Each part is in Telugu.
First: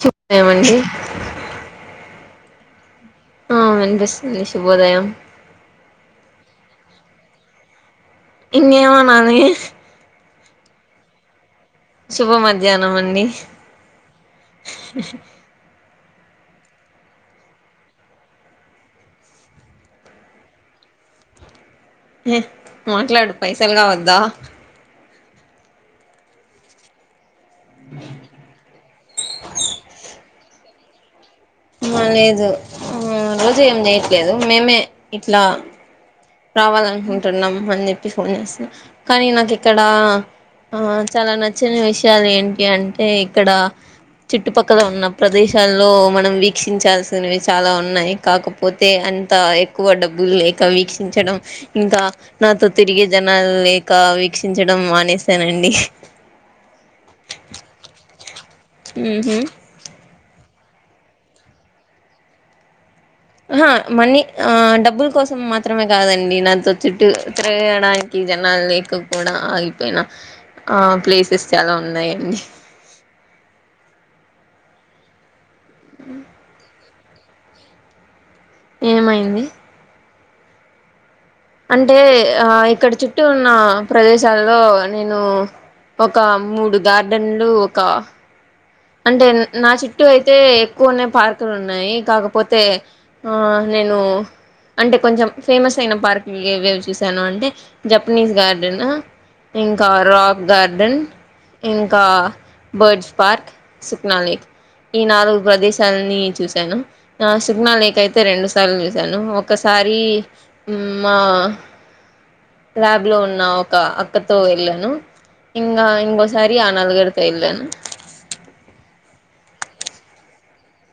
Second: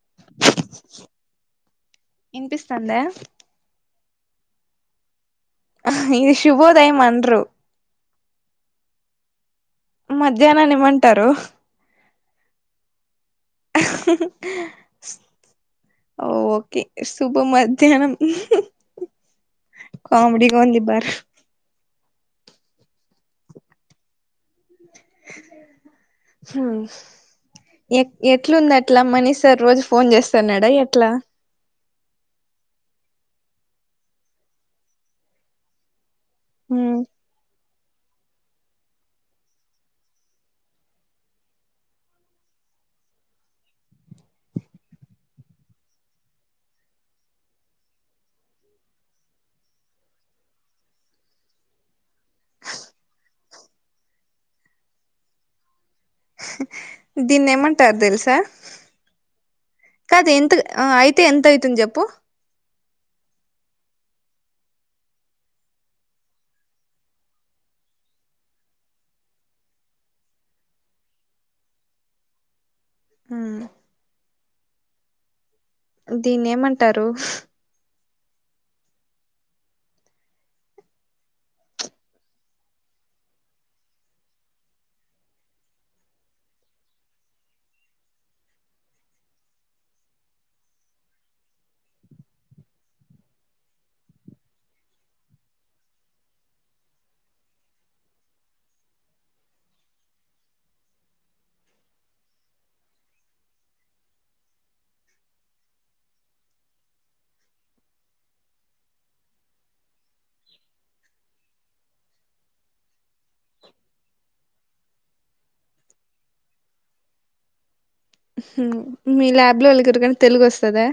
చుప్ ఏమండి వినిపిస్తందా అ వినిపిస్తుంది శుభోదయం ఇది శుభోదయం ఆండ్రు ఇంగేమన్నా అని మధ్యనాన్ని ఏమంటారు శుభ మధ్యానం అండి [inaudible] ఓకే శుభ మధ్యానం కామెడిగా ఉంది బార్ మాట్లాడు పైసలు కావద్దా హ ఎ ఎట్లుంది అట్లా మనీష్ సార్ రోజు ఫోన్ చేస్తాన్నాడా ఎట్లా ఆ లేదు రోజూ ఏం చేయట్లేదు మేమే ఇట్లా రావాలనుకుంటున్నాం అని చెప్పి ఫోన్ చేస్తున్నా కానీ నాకు ఇక్కడ ఆ చాలా నచ్చిన విషయాలు ఏంటి అంటే ఇక్కడ చుట్టుపక్కల ఉన్న ప్రదేశాల్లో మనం వీక్షించాల్సినవి చాలా ఉన్నాయి కాకపోతే ఎంత ఎక్కువ డబ్బులు లేక వీక్ వక్షించడం ఇంకా నాతో తిరిగే జనాలు లేక వీక్షించడం మానేసానండి దీన్ని ఏమంటారు తెలుసా అ ఆ అయితే ఎంతయితుంది జప్పు ఆ మనీ ఆ డబ్బుల కోసం మాత్రమే కాదండి నాతో చుట్టు తిగడానికి జనా లేక్ కూడా ఆగిపోయిన ఆ ప్లేసెస్ చాలా ఉన్నాయంండి ఆ దీన్ని ఏమంటారు ఏమైంది అంటే ఆ ఇక్కడ చుట్టూ ఉన్న ప్రదేశాలో నేను ఒక మూడు గార్డెన్లు ఒక అంటే నా చుట్టూ అయితే ఎక్కువనే పార్కులు ఉన్నాయి కాకపోతే ఆ నేను అంటే కొంచెం ఫేమస్ అయిన పార్క్లు ఏవేవి చూసాను అంటే జపనీస్ గార్డెన్ ఇంకా రాక్ గార్డెన్ ఇంకా బర్డ్స్ పార్క్ సుప్నా లేకి ఈ నాలుగు ప్రదేశాలని చూశాను సిగనా లేక్ అయితే రెండు సార్లు చూసాను ఒకసారి మరిమా ల్యాబ్ లో ఉన్న ఒక అక్కతో వెళ్ళాను ఇంగ ఇంంగ సరి నాలుగడతే ఇల్ మీ ల్యాబ్ లో వాళ్ళకి ఎరకని తెలుగు వస్తుందా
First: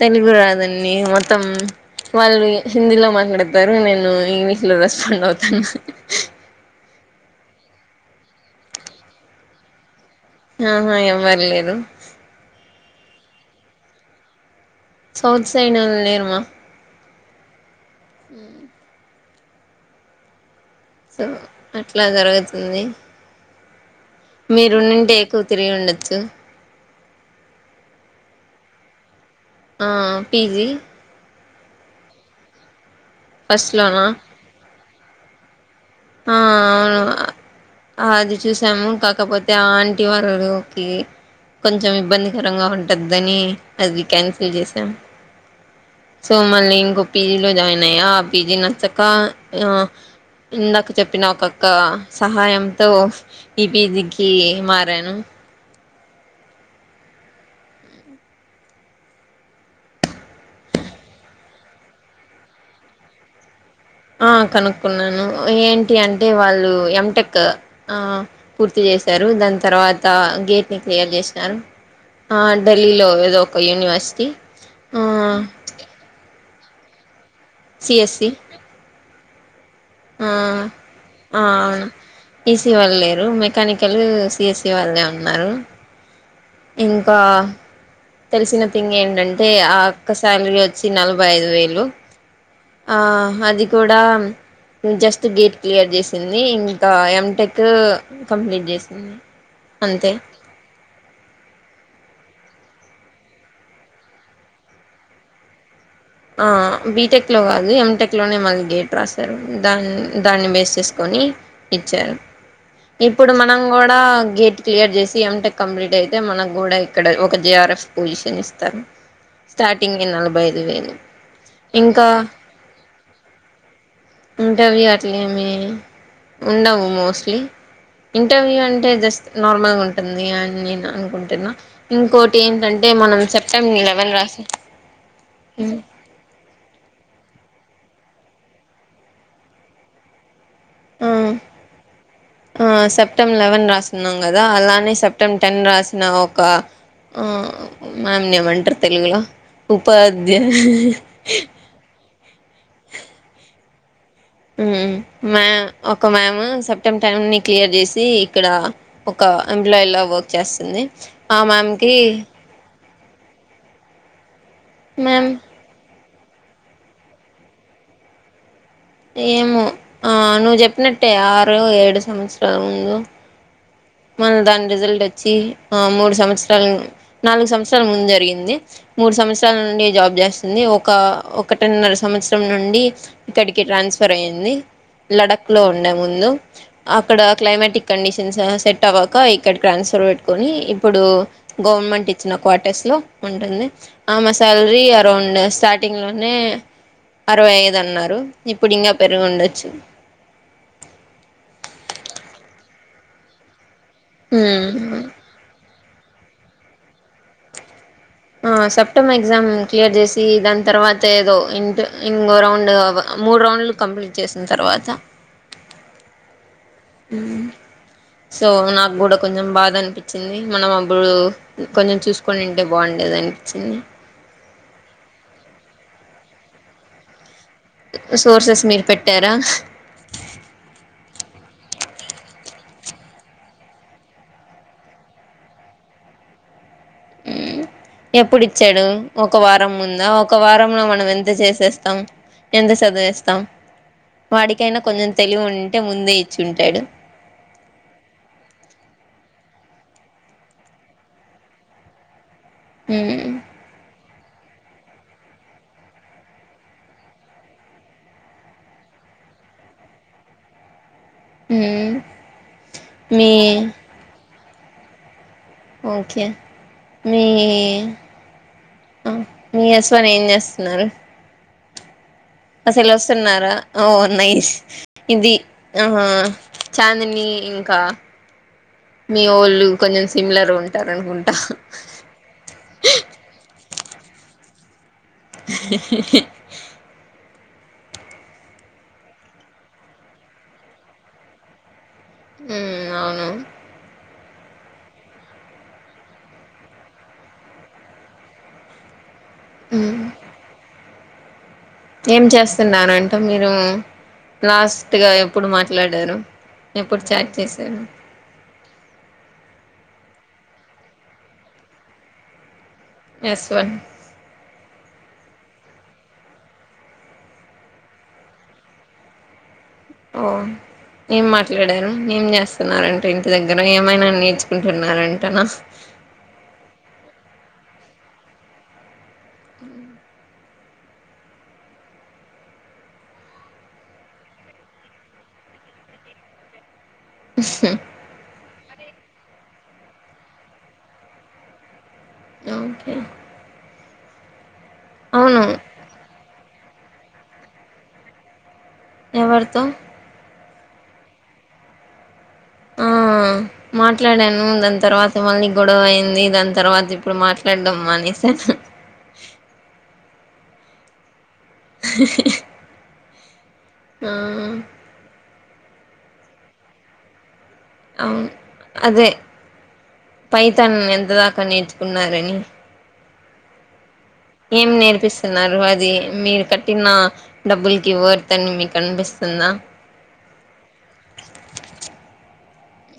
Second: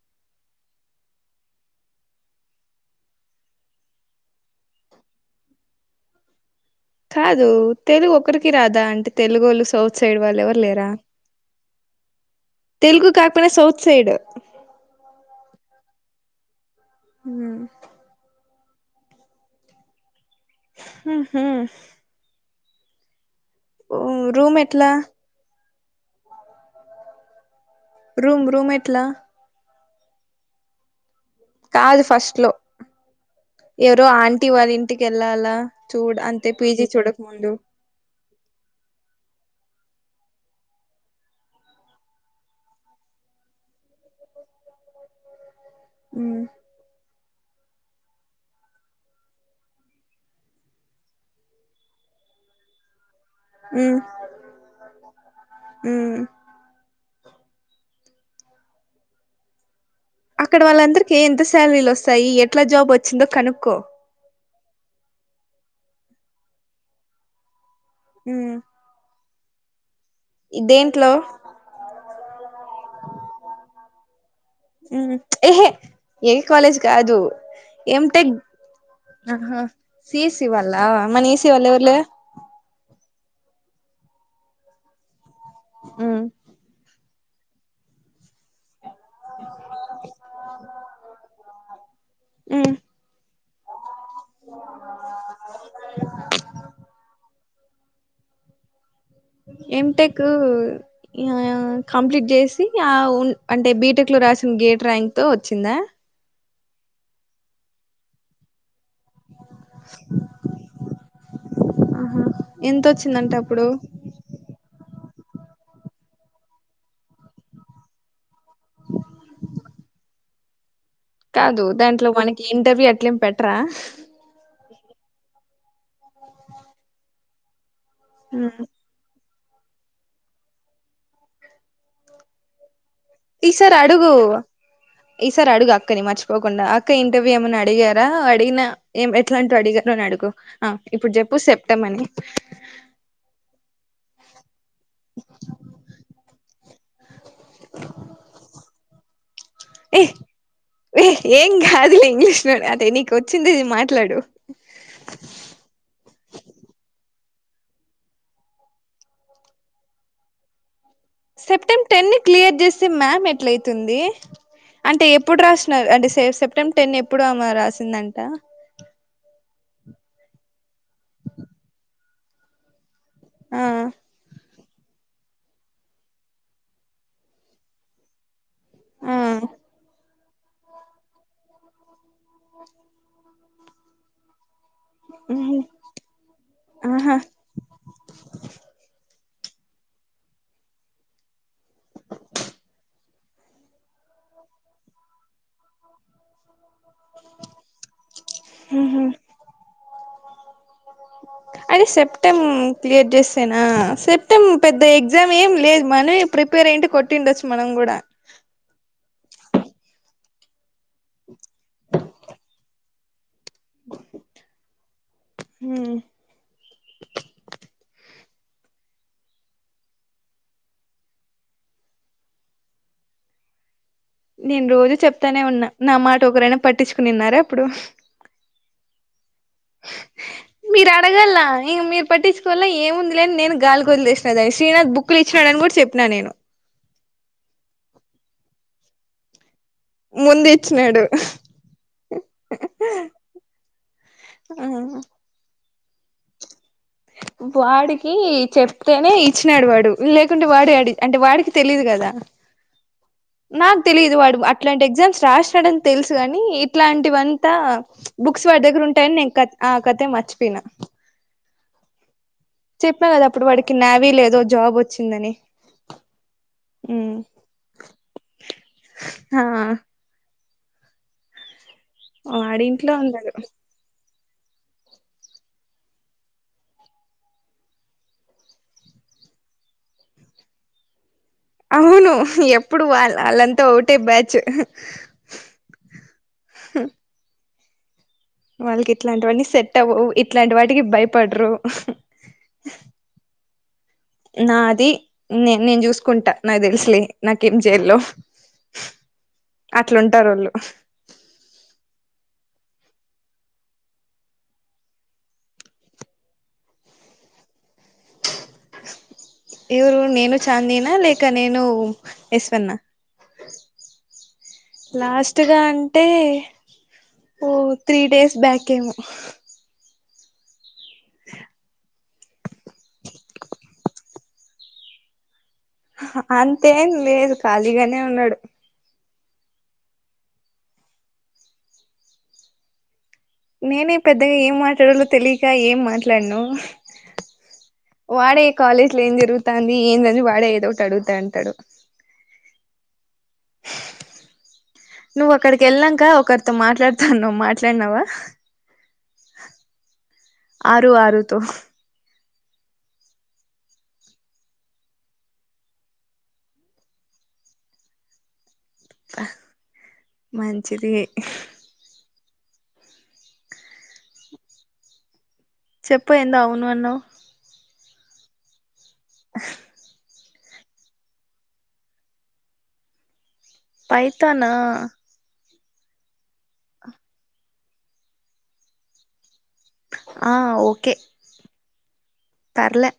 తెలుగు రాదండి మొత్తం వాళ్ళు హిందీలో మాట్లాడతారు నేను ఇంగ్లీష్లో రెస్పాండ్ అవుతాను కాదు తెలుగు ఒకరికి రాదా అంటే తెలుగు వాళ్ళు సౌ సైడ్ వాళ్ళు ఎవరు లేరా ఆహా ఎవ్వరు లేరు తెలుగు కాకపోయినా సౌత్ సైడ్ సౌత్ సైడ్ నేరుమా హ సో అట్లా జరుగుతుంది రూమ్ మీరు ఎట్లా నుడి ఎకు తిరి ఉండచ్చ రూమ్ రూమ్ ఎట్లా ఆహ్ పిజీ కాదు ఫస్ట్ లో ఫస్ట్ ఎవరో లోనా ఆంటీ వాళ్ళ ఇంటికి వెళ్ళాలా చూడ ఆ అంతే పీజీ అవును చూడక ముందు అది చూసాము కాకపోతే ఆ అటి వారురు ఓకే కొంచెం ఇబ్బందికరంగా ఉంటుందని అది క్యాన్సిల్ చేసాం సో ఉమ్ మళ్ళీ పీజీలో జాయిన్ అయ్యా ఆ పీజీ నచ్చక ఇందాక చెప్పిన ఒక్క సహాయంతో ఉమ్ ఈపీజీకి మారాను ఉమ్ అక్కడ వాళ్ళందరిక ఎంత సాలరీలు వస్తాయి ఎట్లా జాబ్ వచ్చిందో కనుక్కో ఆహ్ కనుక్కున్నాను ఏంటి అంటే వాళ్ళు ఎటెక్ ఆహ్ ఉమ్ పూర్తి చేశారు దాని తర్వాత గేట్ ని దేంట్లో క్లియర్ చేసినను ఆ ఢిల్లీలో ఏదో ఒక యూనివర్సిటీ ఆ ఏహే ఏ కాలేజ్ కాదు ఎం సిఎస్సి టెక్ ఆహా ఆ సిసి వాల్ళా మన ఆ ఈసి వాళ్ళెవర్ అవును లేర్ ఈసీ వాళ్ళు లేరు మెకానికల్ సిఎసి వాళ్ళే ఉన్నారు ఉమ్ ఇంకా తెలిసిన ఇంగ ఏంటంటే ఆహ్ ఆక్క సాలరీ వచ్చి నలభై ఐదు వేలు ఉమ్ అ జస్ట్ గేట్ క్లియర్ చేసింది ఇంకా ఎటెక్ కంప్లీట్ చేసి ఎం టెక్ కంప్లీట్ చేసి ఆ అంటే బీటెక్ లో రాసిన గేట్ ర్యాంక్ తో వచ్చిందా ఆహ్ బిటెక్ లో కాదు ఎమ్ టెక్ లోనే మాది గేట్ రాశారు దాన్ని దాన్ని బేస్ చేసుకొని ఇచ్చారు ఎంత ఇప్పుడు వచ్చిందంటే మనం అప్పుడు కూడా గేట్ క్లియర్ చేసి ఏం టెక్ కంప్లీట్ అయితే మనకు కూడా ఇక్కడ ఒక జేఆర్ఎఫ్ పొజిషన్ ఇస్తంది స్టార్టింగ్ కి నలభై ఐదు వేలు కాదు ఇంకా దాంట్లో మనకి ఇంటర్వ్యూ అట్లేం పెటరా ఇంటర్వ్యూ అట్లేమి ఉండవు మోస్ట్లీ ఇంటర్వ్యూ అంటే జస్ట్ నార్మల్గా ఉంటుంది ఏఐ మీనా అని నేను అనుకుంటున్నా ఇంకోటి ఏంటంటే మనం ఈసారి సెప్టెంబర్ అడుగు లెవెన్ రాసి ఈసారి అడుగు అక్కని మచ్ పోకుండా అక్క ఇంటర్వ్యూ ఏమైన్నా అడిగారా అడిగినా ఏం ఎట్లా అంటూ అడిగారు అని అడుగు ఆ ఇప్పుడు చెప్పు చెప్టమని ఆ సెప్టెంబర్ లెవెన్ రాస్తున్నాం కదా అలానే సెప్టెంబ్ టెన్ రాసిన ఒక ఆ మమ్ నీ ఏంమంటర తెలుగు ఏ ఏం కాదులే ఇంగ్లీష్ లో అద ఇంటికి వచ్చింది మాట్లాడు మ్యా ఒక మ్యాము సెప్టెంబర్ సెవెంటీన్త్ క్లియర్ చేసి ఇక్కడ ఒక ఎంప్లాయీలా వర్క్ చేస్తుంది ఆ సెప్టెంబ్ మ్యామ్కి టెన్ ని క్లియర్ చేసే మ్యామ్ ఎట్లయితుంది అంటే మ్యామ్ ఎప్పుడు రాస్తున్నారు అంటే సెప్టెంబ్ టెన్ ఎప్పుడు రాసిందంట ఏమో ఆ నువ్వు చెప్పినట్టే ఆరు ఏడు సంవత్సరాల ముందు ఆ మళ్ళ దాని రిజల్ట్ వచ్చి మూడు సంవత్సరాలు నాలుగు సంవత్సరాల ముందు జరిగింది మూడు ఆ సంవత్సరాల నుండి జాబ్ చేస్తుంది ఒక ఒకటిన్నర సంవత్సరం నుండి ఇక్కడికి ట్రాన్స్ఫర్ అయ్యింది లడక్ ఉహు లో ఉండే ముందు ఆహా అక్కడ క్లైమాటిక్ కండిషన్స్ సెట్ అవ్వక ఇక్కడ ట్రాన్స్ఫర్ పెట్టుకొని ఇప్పుడు గవర్నమెంట్ ఇచ్చిన క్వార్టర్స్ లో ఉంటుంది ఆమే సాల్రి అరౌండ్ స్టార్టింగ్ లోనే అరవై ఐదన్నారు ఇప్పుడు ఇంకా ఉహు పెరుగుండొచ్చు అంటే సెప్టెమ్ క్లియర్ చేసేనా సెప్టెమ్ పెద్ద ఎగ్జామ్ ఏం లేదు మని ప్రిపేర్ అయింటే కొట్టిండొచ్చు మనం కూడా సెప్టెమ్ ఎగ్జామ్ క్లియర్ చేసి దాని తర్వాత ఏదో ఇ ఇంగో రౌండ్ మూడు రౌండ్లు కంప్లీట్ చేసిన తర్వాత మ్ అ సో నాకు కూడా కొంచెం బాధ అనిపించింది మనం అప్పుడు కొంచెం చూసుకొని ఉంటే బాగుం ఎలా అనిపిచింది నేను రోజు చెప్తానే ఉన్నా నా మాట ఒకరైనా పట్టించుకునిన్నారా ప్పుడు సోర్సెస్ మీరు పెట్టారా మీరు అడగలా ఇగ మీ పట్టించుకోవల్లా ఏముంది లే అని నేను గాలికోదిలేసిన దాని శ్రీనాథ్ బుక్లు ఇచ్చినాడని కూడా చెప్పిన నేను మ్ ఎప్పుడు ఇచ్చాడు ఒక వార్ రం ముందా ఒక ముందు వారంలో ఇచ్చినాడు మనం ఎంత చేసేస్తాం ఎంత చదివేస్తాం ఆ వాడికైనా ఆ కొంచెం తెలివి ఉంటే ముందే ఇచ్చి ఉంటాడు వాడికి చెప్తేనే ఇచ్చినాడు వాడు లేకుంటే వాడే అడి అంటే వాడికి తెలియదు క దా నాక్ తెలియదు వాడు అట్లాంటి ఎగ్జామ్స్ రాసినాడని తెలుసు గాని ఇట్లాంటివింతా బుక్స్ వాడి దగ్గర ఉంటాయని నిన్ కత్ ఆ కతే మర్చిపోయినా మ్ చెప్పా కదా అప్పుడు వాడికి నావీలేదో జాబోచ్చిందని ఓకే మీ అ ఆ మీ అశ్వన్ ఏం చేస్తున్నారు వాడి అసలు ఇంట్లో ఉండడు వస్తున్నారా అవున్ నైస్ ఇది ఆ చాందిని ఇంకా మీ ఓళ్ళు కొంచెం సిమిలర్ గ ఉంటారనుకుం అవును ఎప్పుడు వాల్ వాళ్ళంతా ఒకటే బ్యాచ్ వాళ్ళకి ఇట్లాంటివన్నీ సెట్ అవ్వవు ఇట్లాంటి వాటికి భయపడ్రు మ్ అవును నాది నే నేను చూసుకుంటా నాకు తెలుసులే నాకేం చేయలో ఉమ్ అట్లుంటరళ్ళు ఏం చేస్తున్నానంటే మీరు లాస్ట్గా ఎప్పుడు మాట్లాడారు ఎప్పుడు చాట్ చేశారు ఎవరు నేను చాందిన లేక నేను యశ్వన్నా ఎస్్వన్ లాస్ట్గా అంటే ఓ త్రీ డేస్ బ్యాక్ ఏమో ఓ ఏం మాట్లాడారు ఏం చేస్తున్నారంట ఇంటి దగ్గర ఏమైనా నేర్చుకుంటున్నారంటన అంతేం లేదు ఖాళీగానే ఉన్నాడు ఉ నేనే పెద్దగా ఏం మాట్లాడాలో తెలియక ఏం మాట్లాన్ను వాడే ఈ కాలేజ్ లో ఏం జరుగుతాంది ఏందని వాడే ఏదో ఒకటి అడుగుతంటాడు ఓకే నువ్వు అవును అక్కడికి వెళ్ళాంక ఒకరితో మాట్లాడుతాను నువ్వు మాట్లాడినావా ఎవరితో ఆరు ఆరు తో ఆ మాట్లాడాను దాని తర్వాత మళ్ళీ గొడవ అయింది దాని తర్వాత ఇప్పుడు మాట్లాడడంమ్ అని [unintelligible] మంచిది [unintelligible] ఆ చెప్పు ఎందో అవును అన్నవ్ అవున్ అదే పైతన్ ఎంత దాకా నేర్చుకున్నారని పైతానా ఏం నేర్పిస్తున్నారు అ అది మీరు కట్టిన డబ్బులకి వర్త అని మీకు అనిపిస్తుందా ఆ ఓకే పర్లే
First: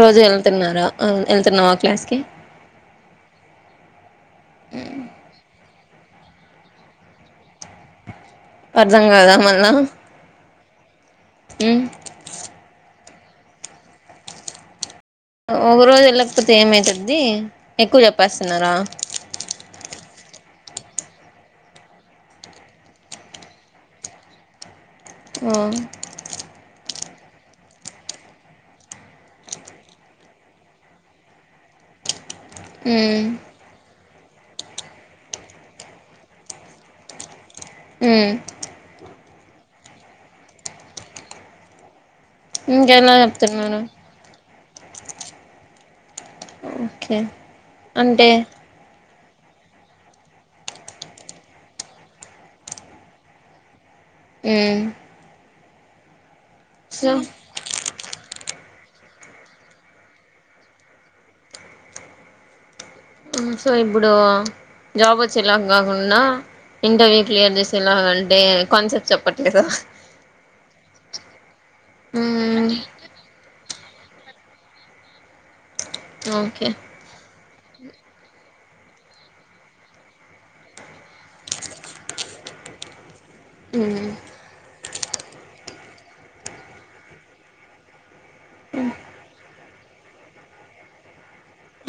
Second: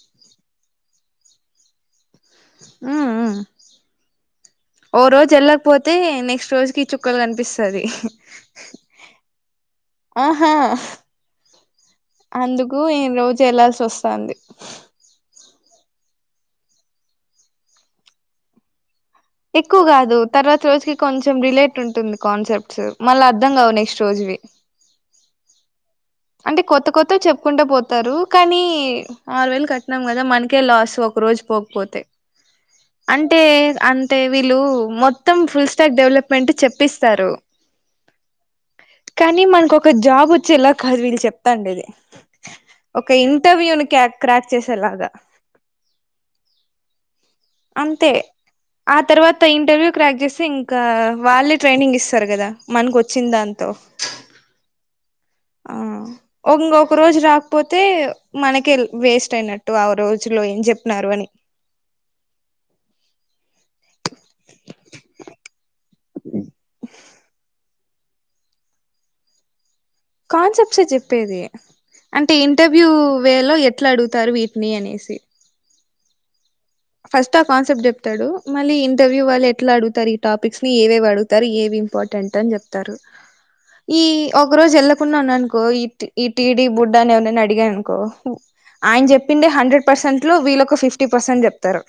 రోజు వెళ్తున్నారా అ వెళ్తున్నావా ఓ క్లాస్ కి అ అ ఒ రోజు ఎలాకి పోతే తే నెక్స్ట్ రోజు కి చుక్కలు కనిపిస్తుది అర్థం కాదా మళ్ళా ఆహా ఉమ్ అందుకు ఈ రోజు చేల్లాల్సి వస్తంది ఒక రోజు వెళ్ళకపోతే ఏమైతది ఎక్కువ చెప్పేస్తున్నారా ఎక్కువ కాదు తర్వాత రోజుకి కొంచెం రిలేట్ ఉంటుంది కాన్సెప్ట్స్ మళ్ళీ అర్ధం కావు నెక్స్ట్ రోజువి ఆ అంటే కొత్త కొత్త చెప్పుకుంటే పోతారు కానీ ఆరు వేలు కట్టినాం కదా మనకే లాస్ ఒక ఒక రోజు పోకపోతే ఉమ్ అంటే అ టే వీలు మొత్తం ఫుల్ స్టాక్ డెవలప్మెంట్ చెప్పిస్తారు ఉమ్ కానీ మనక ఒక జాబ్ వచ్చేలా కాదు వీళ్ళు చెప్తాండి అది ఒక ఇంకెలా చెప్తున్నారు ఇంటర్వ్యూని కక్ క్రాక్ చేసేలాగా ఓకే అంతే అంటే ఆ తర్వాత ఇంటర్వ్యూ క్రాక్ చేస్తే ఇంకా వాళ్ళే ట్రైనింగ్ ఇస్తారు కదా మనకు వచ్చింది దాంతో మ్ ఆ ఒంొక రోజు రాకపోతే మనకే వేస్ట్ అయినట్టు ఆ రోజులో ఏం చెప్పినారు అని అ సో ఇప్పుడు జాబ్ వచ్చేలా కాకుండా ఇంటర్వ్యూ క్లియర్ చేస్త [unintelligible] ఎలా అంటే కాన్సెప్ట్ చెప్పట్లేదుా కాన్సెప్ట్స్ే చెప్పేది అంటే ఉమ్ ఇంటర్వ్యూ వే లో ఎట్లా అడుగుతారు వీటిని అనేసి ఓకే ఫస్ట్ ఆ కాన్సెప్ట్ చెప్తాడు మళ్ళీ ఇంటర్వ్యూ వాళ్ళు ఎట్లా అడుగుతారు ఈ టాపిక్స్ ని ఏవేవి అడుగుతారు ఏవి ఇంపార్టెంట్ అని చెప్తారు ఈ ఉమ్ ఒక రోజు వెళ్ళకున్నాను అనుకో ఈ ఈ టీడి బుడ్డ అని ఎవరనైనా అడిగాయనుకో ఆయన చెప్పిండ హండ్రెడ్ పర్సెంట్ లో వీళ్ళ ఒక ఫిఫ్టీ పర్సెంట్ చె తరు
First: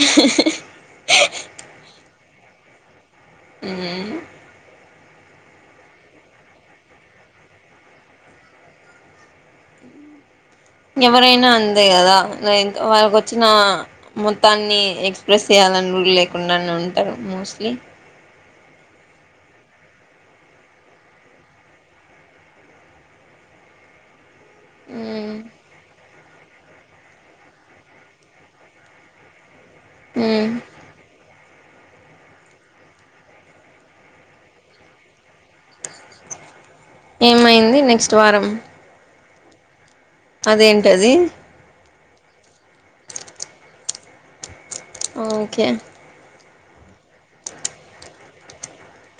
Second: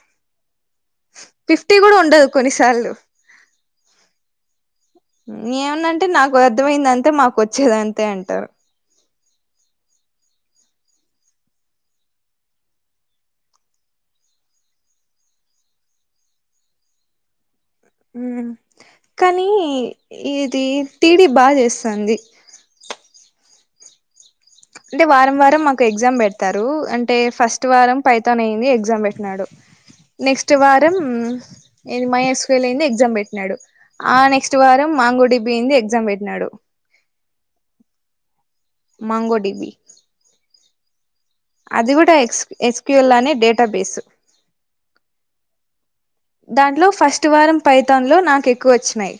ఫిఫ్టీ కూడా ఉండదు కొన్నిసార్లు మ్ ఏమనంటే నాకు అర్థమైదంటే మాకు వచ్చేదంతే అంటారు ఎవరైనా అంతే కదా న్ వాళ్ళకోచ్చిన మొత్తాన్ని ఎక్స్ప్రెస్ చేయా లన్గులేకుండానుంటారు మోస్ట్లీ మ్ కానీ ఇది టీడిీ బాగా చేస్తంది అంటే వారం ఉమ్ వారం మాకు ఎగ్జామ్ పెట్ చతారు అంటే ఫస్ట్ వారం పైతనైది ఎగ్జామ్ పెట్టినాడు ఉమ్ నెక్స్ట్ వారం ఏ మైఎస్కల్ అయింది ఎగ్జామ్ పెట్టినాడు ఆ నెక్స్ట్ వారం మాంగోడిబిపి అయింది ఎగ్జామ్ పెట్టినాడు ఏమైంది నెక్స్ట్ వారం మాంగో డిపి అదేంటిది అది కూడా ఎ్స్ ఎస్క్యూలానే డేటాబేసు ఓకే దాంట్లో ఫస్ట్ వారం పైతాన్ లో నాకు ఎక్కువోచ్చినాయి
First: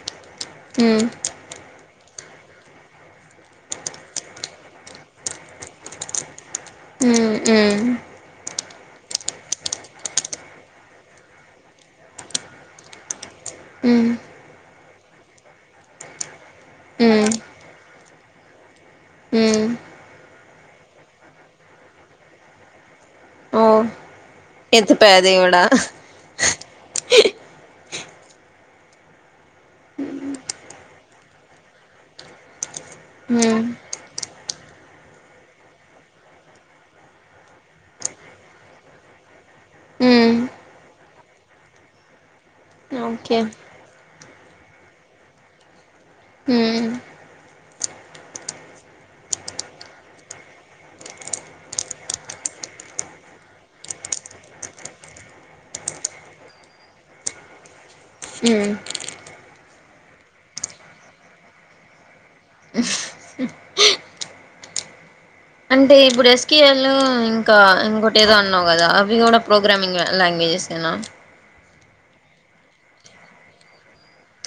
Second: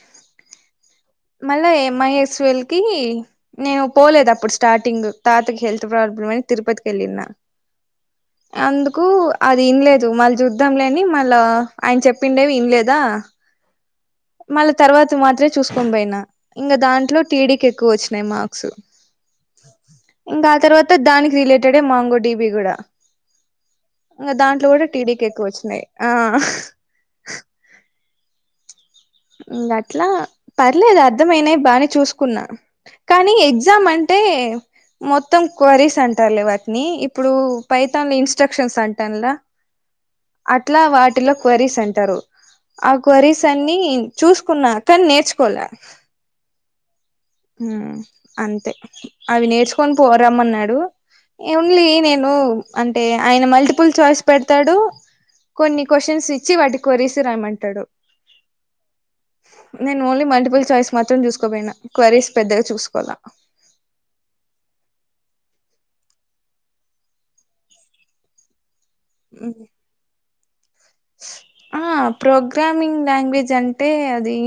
మ్ మళ్ళా ఎంఐఎస్ఎల్ కి నేను పోలేదప్పుడు స్టార్టింగ్ తాతకి హెల్త్ ప్రాబ్లమై తిరుపతికేళ్ళన ఉమ్ ఉమ్ అందుకు అది విన్లేదు మళ్ళీ చూద్దాంలే అని మళ్ళా ఆయన చెప్పిండేవి విన్లేదా మ్ తర్వాత మాత్రే చూసుకొని పోయినా ఇంగ దాంట్లో టీడీకి ఎక్కువోచ్చినాయి మార్క్స్ మ్ ఇంగ ఆ తర్వాత దానికి రిలేటెడేగ మాంగో టీబి కూడా ఓ ఇగ దాంట్లో కూడా ఎత్తిపా దేవుడా టీడీకెక్కువోచ్చినాయి ఆ ఇంగ అట్లా పర్లేదు అర్ధమైనాయి బానే చూసుకున్నా కానీ ఉమ్ ఎగ్జామ్ అం టే మొత్తం క్వరీస్ అంటారులే వాటిని ఇప్పుడు పైతన్ల ఇన్స్ట్రక్షన్స్ అంటాల్ల ఉమ్ అట్లా వాటిలో క్వరీస్ అంటారు ఆ ఓకే క్వరీస్ అన్ని చూసుకున్నా కానీ నేర్చుకోలే ఉమ్ మ్ అంతే అవి నేర్చుకొని పోరమన్నాడు ఓన్లీ నేను అంటే ఆయన మల్టిపుల్ చాయిస్ పెడుతాడు కొన్ని క్వశ్చన్స్ ఇచ్చి వాటికి కోరిస్ రాయమంటాడు మ్ నేను ఓన్లీ మల్టిపుల్ చాయిస్ మాత్రం చూసుకపోయినా క్వరీస్ పెద్దగా చూసుకోవాలా అంటే ఇప్పుడు ఎస్కేఎల్ ఇంకా ఇంకోటేదో అన్నావు కదా అవి కూడా ఉమ్ ప్రోగ్రామింగ్ లాంగ్వేజ్ జెనా ఆ ప్రోగ్రామింగ్ లాంగ్వేజ్ అంటే అది